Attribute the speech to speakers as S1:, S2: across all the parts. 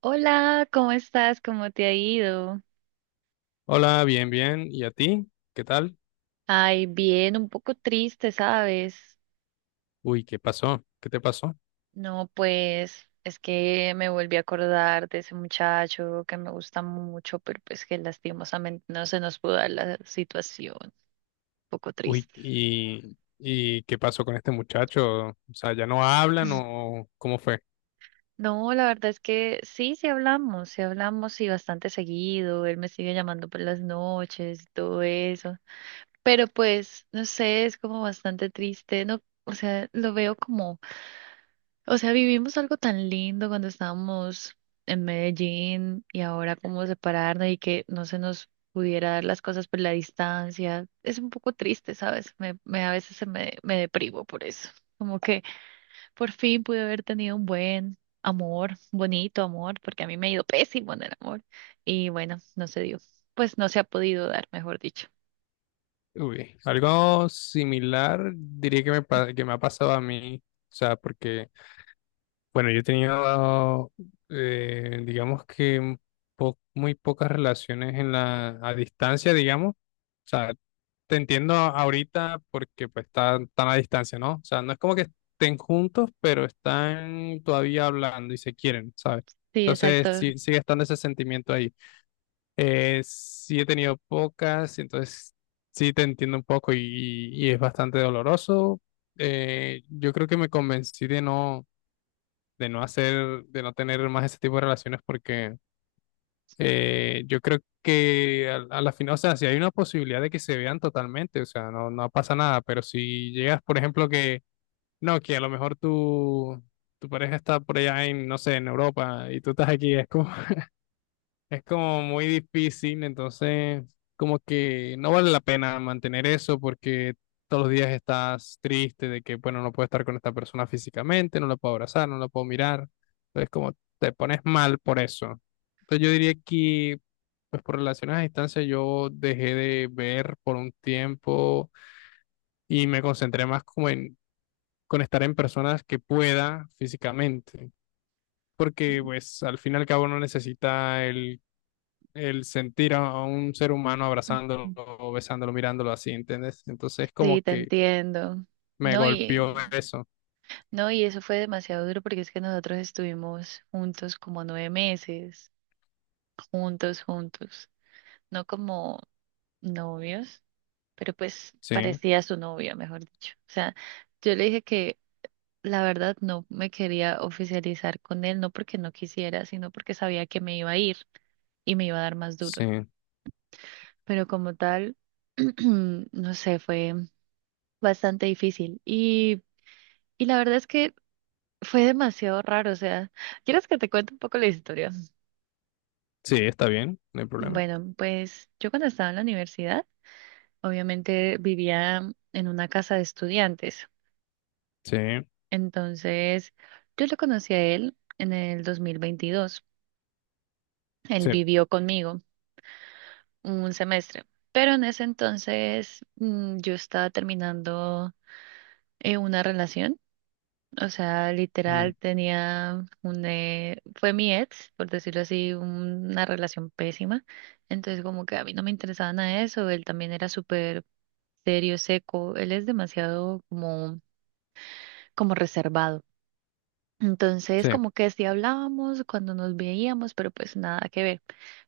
S1: Hola, ¿cómo estás? ¿Cómo te ha ido?
S2: Hola, bien, bien. ¿Y a ti? ¿Qué tal?
S1: Ay, bien, un poco triste, ¿sabes?
S2: Uy, ¿qué pasó? ¿Qué te pasó?
S1: No, pues es que me volví a acordar de ese muchacho que me gusta mucho, pero pues que lastimosamente no se nos pudo dar la situación. Un poco
S2: Uy,
S1: triste.
S2: ¿y qué pasó con este muchacho? O sea, ¿ya no hablan o cómo fue?
S1: No, la verdad es que sí, sí hablamos y bastante seguido. Él me sigue llamando por las noches y todo eso. Pero pues, no sé, es como bastante triste, ¿no? O sea, lo veo como. O sea, vivimos algo tan lindo cuando estábamos en Medellín y ahora cómo separarnos y que no se nos pudiera dar las cosas por la distancia. Es un poco triste, ¿sabes? A veces se me deprimo por eso. Como que por fin pude haber tenido un buen amor, bonito amor, porque a mí me ha ido pésimo en el amor. Y bueno, no se dio. Pues no se ha podido dar, mejor dicho.
S2: Uy, algo similar diría que que me ha pasado a mí. O sea, porque, bueno, yo he tenido, digamos que muy pocas relaciones en a distancia, digamos. O sea, te entiendo ahorita porque pues están tan a distancia, ¿no? O sea, no es como que estén juntos, pero están todavía hablando y se quieren, ¿sabes?
S1: Sí,
S2: Entonces
S1: exacto.
S2: sí, sigue estando ese sentimiento ahí. Sí he tenido pocas, entonces sí te entiendo un poco y es bastante doloroso. Yo creo que me convencí de no hacer, de no tener más ese tipo de relaciones porque yo creo que a la final, o sea, si hay una posibilidad de que se vean totalmente, o sea, no, no pasa nada, pero si llegas, por ejemplo, que no, que a lo mejor tu pareja está por allá en, no sé, en Europa y tú estás aquí, es como muy difícil, entonces como que no vale la pena mantener eso porque todos los días estás triste de que, bueno, no puedo estar con esta persona físicamente, no la puedo abrazar, no la puedo mirar. Entonces como te pones mal por eso. Entonces yo diría que, pues por relaciones a distancia, yo dejé de ver por un tiempo y me concentré más como en con estar en personas que pueda físicamente. Porque pues al fin y al cabo no necesita el sentir a un ser humano abrazándolo, besándolo, mirándolo así, ¿entiendes? Entonces como
S1: Sí, te
S2: que
S1: entiendo.
S2: me
S1: No.
S2: golpeó eso.
S1: No, y eso fue demasiado duro porque es que nosotros estuvimos juntos como 9 meses, juntos, juntos, no como novios, pero pues
S2: Sí,
S1: parecía su novia, mejor dicho. O sea, yo le dije que la verdad no me quería oficializar con él, no porque no quisiera, sino porque sabía que me iba a ir y me iba a dar más duro.
S2: sí,
S1: Pero como tal, no sé, fue bastante difícil. Y la verdad es que fue demasiado raro, o sea, ¿quieres que te cuente un poco la historia?
S2: sí, está bien, no hay problema.
S1: Bueno, pues yo cuando estaba en la universidad, obviamente vivía en una casa de estudiantes.
S2: Sí,
S1: Entonces, yo lo conocí a él en el 2022. Él
S2: sí,
S1: vivió conmigo un semestre, pero en ese entonces yo estaba terminando una relación. O sea,
S2: mm,
S1: literal tenía un... fue mi ex, por decirlo así, una relación pésima. Entonces como que a mí no me interesaba nada de eso. Él también era súper serio, seco. Él es demasiado como, como reservado. Entonces
S2: sí,
S1: como que sí hablábamos cuando nos veíamos, pero pues nada que ver.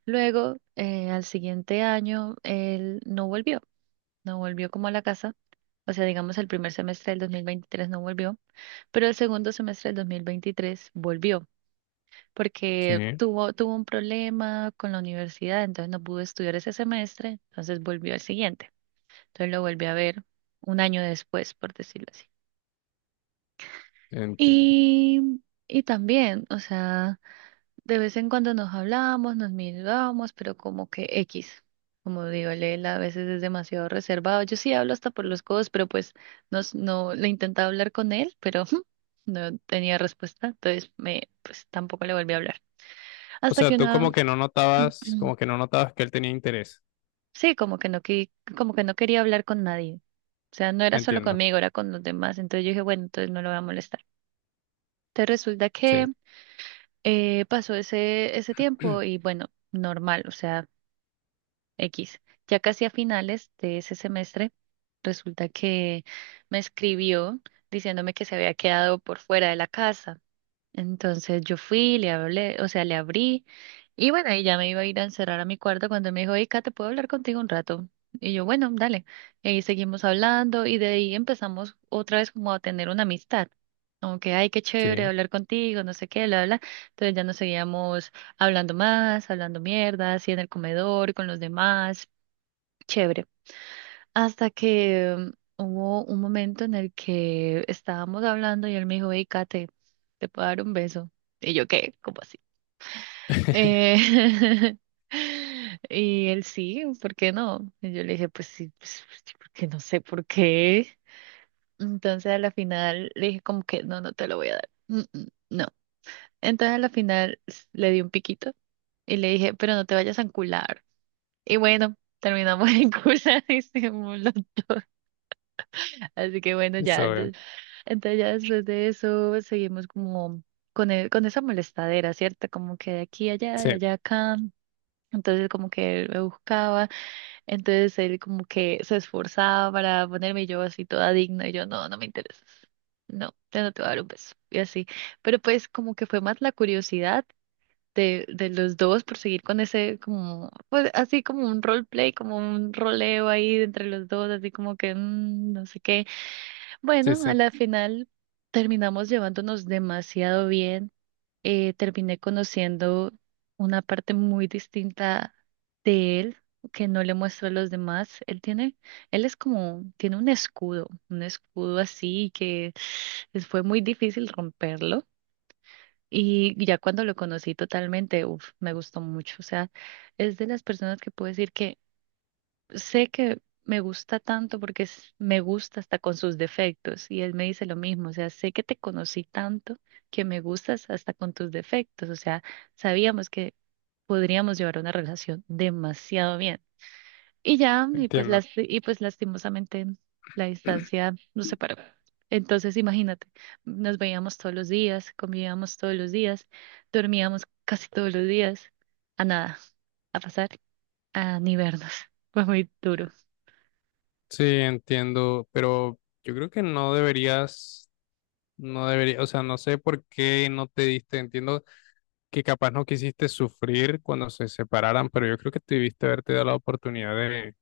S1: Luego, al siguiente año, él no volvió como a la casa. O sea, digamos, el primer semestre del 2023 no volvió, pero el segundo semestre del 2023 volvió, porque
S2: sí,
S1: tuvo un problema con la universidad, entonces no pudo estudiar ese semestre, entonces volvió al siguiente. Entonces lo volví a ver un año después, por decirlo así.
S2: entiendo.
S1: Y, y también, o sea... De vez en cuando nos hablábamos, nos mirábamos, pero como que X. Como digo, él a veces es demasiado reservado. Yo sí hablo hasta por los codos, pero pues no le intentaba hablar con él, pero no tenía respuesta. Entonces me, pues tampoco le volví a hablar.
S2: O
S1: Hasta
S2: sea,
S1: que
S2: tú como
S1: una,
S2: que no notabas, como que no notabas que él tenía interés,
S1: sí, como que como que no quería hablar con nadie. O sea, no era solo
S2: entiendo.
S1: conmigo, era con los demás. Entonces yo dije, bueno, entonces no lo voy a molestar. Entonces resulta que
S2: Sí,
S1: pasó ese tiempo y bueno, normal. O sea. X. Ya casi a finales de ese semestre, resulta que me escribió diciéndome que se había quedado por fuera de la casa. Entonces yo fui, le hablé, o sea, le abrí y bueno, y ya me iba a ir a encerrar a mi cuarto cuando me dijo, hey, Kate, ¿puedo hablar contigo un rato? Y yo, bueno, dale. Y ahí seguimos hablando y de ahí empezamos otra vez como a tener una amistad. Como que ay, qué chévere
S2: sí,
S1: hablar contigo, no sé qué, bla, bla, bla. Entonces ya nos seguíamos hablando más, hablando mierda, así en el comedor, con los demás. Chévere. Hasta que hubo un momento en el que estábamos hablando y él me dijo, hey, Kate, ¿te puedo dar un beso? Y yo, ¿qué? ¿Cómo así? Eh, y él sí, ¿por qué no? Y yo le dije, pues sí, pues sí, porque no sé por qué. Entonces a la final le dije como que no, no te lo voy a dar. Mm, mm, no. Entonces a la final le di un piquito y le dije, pero no te vayas a encular. Y bueno, terminamos en cular y así que bueno, ya,
S2: eso,
S1: entonces, entonces ya después de eso seguimos como con esa molestadera, ¿cierto? Como que de aquí a allá, de
S2: sí,
S1: allá a acá. Entonces como que él me buscaba, entonces él como que se esforzaba para ponerme y yo así toda digna y yo no, no me interesas. No, yo no te voy a dar un beso y así. Pero pues como que fue más la curiosidad de los dos por seguir con ese como, pues así como un roleplay, como un roleo ahí entre los dos, así como que no sé qué.
S2: sí,
S1: Bueno, a
S2: sí,
S1: la final terminamos llevándonos demasiado bien. Terminé conociendo una parte muy distinta de él que no le muestro a los demás. Él es como, tiene un escudo así que fue muy difícil romperlo. Y ya cuando lo conocí totalmente, uf, me gustó mucho. O sea, es de las personas que puedo decir que sé que me gusta tanto porque me gusta hasta con sus defectos y él me dice lo mismo, o sea, sé que te conocí tanto que me gustas hasta con tus defectos, o sea, sabíamos que podríamos llevar una relación demasiado bien. Y ya, y pues,
S2: entiendo.
S1: y pues lastimosamente la distancia nos separó. Entonces, imagínate, nos veíamos todos los días, convivíamos todos los días, dormíamos casi todos los días, a nada, a pasar, a ni vernos. Fue muy duro.
S2: Sí, entiendo, pero yo creo que no deberías, no debería, o sea, no sé por qué no te diste, entiendo que capaz no quisiste sufrir cuando se separaran, pero yo creo que debiste haberte dado la oportunidad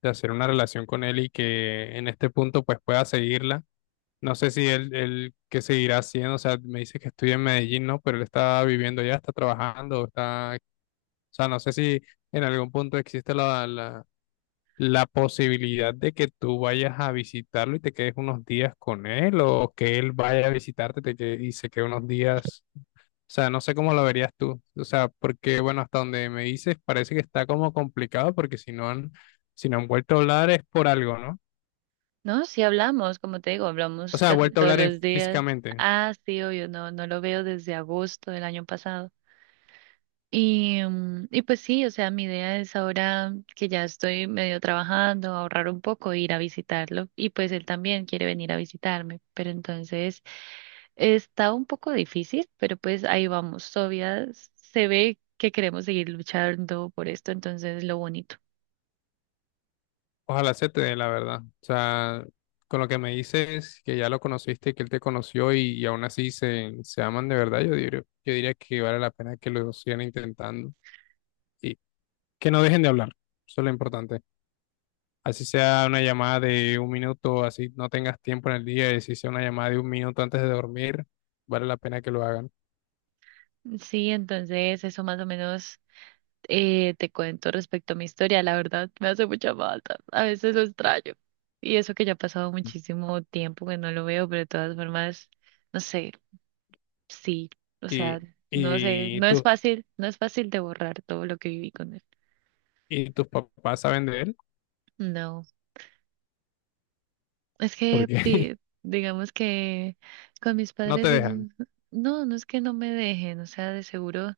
S2: de hacer una relación con él y que en este punto pues pueda seguirla. No sé si él qué seguirá haciendo, o sea, me dice que estudia en Medellín, ¿no? Pero él está viviendo allá está trabajando, está, o sea, no sé si en algún punto existe la posibilidad de que tú vayas a visitarlo y te quedes unos días con él, o que él vaya a y se quede unos días, o sea, no sé cómo lo verías tú, o sea, porque, bueno, hasta donde me dices parece que está como complicado, porque si no han vuelto a hablar es por algo, ¿no?
S1: No, sí hablamos, como te digo,
S2: O
S1: hablamos
S2: sea,
S1: casi
S2: vuelto a
S1: todos
S2: hablar en-
S1: los días.
S2: físicamente.
S1: Ah, sí, obvio, no, no lo veo desde agosto del año pasado. Y, y pues sí, o sea, mi idea es ahora que ya estoy medio trabajando, ahorrar un poco, ir a visitarlo. Y pues él también quiere venir a visitarme, pero entonces está un poco difícil, pero pues ahí vamos. Todavía se ve que queremos seguir luchando por esto, entonces lo bonito.
S2: Ojalá se te dé la verdad. O sea, con lo que me dices, que ya lo conociste, que él te conoció y aún así se aman de verdad, yo diría que vale la pena que lo sigan intentando y que no dejen de hablar. Eso es lo importante. Así sea una llamada de 1 minuto, así no tengas tiempo en el día, y si sea una llamada de 1 minuto antes de dormir, vale la pena que lo hagan.
S1: Sí, entonces eso más o menos te cuento respecto a mi historia, la verdad me hace mucha falta, a veces lo extraño. Y eso que ya ha pasado muchísimo tiempo que no lo veo, pero de todas formas, no sé, sí, o sea,
S2: Y,
S1: no sé,
S2: y,
S1: no es
S2: tu-
S1: fácil, no es fácil de borrar todo lo que viví con él.
S2: y tus papás saben de él
S1: No. Es que
S2: porque
S1: digamos que con mis
S2: no te
S1: padres es
S2: dejan.
S1: no, no es que no me dejen, o sea, de seguro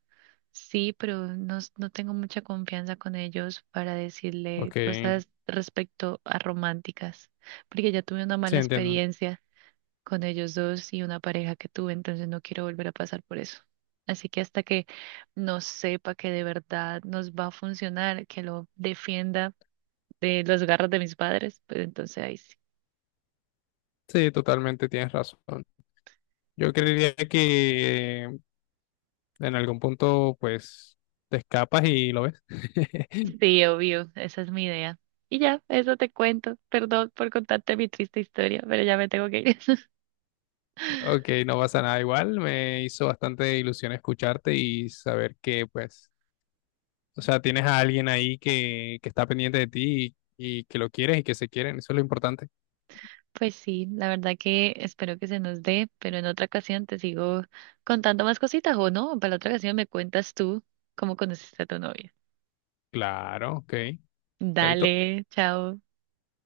S1: sí, pero no, no tengo mucha confianza con ellos para decirle
S2: Ok,
S1: cosas respecto a románticas, porque ya tuve una
S2: sí,
S1: mala
S2: entiendo.
S1: experiencia con ellos dos y una pareja que tuve, entonces no quiero volver a pasar por eso. Así que hasta que no sepa que de verdad nos va a funcionar, que lo defienda de los garras de mis padres, pues entonces ahí sí.
S2: Sí, totalmente tienes razón. Yo creería que en algún punto, pues, te escapas y lo ves.
S1: Sí, obvio, esa es mi idea. Y ya, eso te cuento. Perdón por contarte mi triste historia, pero ya me tengo que ir.
S2: Ok, no pasa nada igual. Me hizo bastante ilusión escucharte y saber que, pues, o sea, tienes a alguien ahí que está pendiente de ti y que lo quieres y que se quieren. Eso es lo importante.
S1: Pues sí, la verdad que espero que se nos dé, pero en otra ocasión te sigo contando más cositas o no, para la otra ocasión me cuentas tú cómo conociste a tu novia.
S2: Claro, ok. Chaito.
S1: Dale, chao.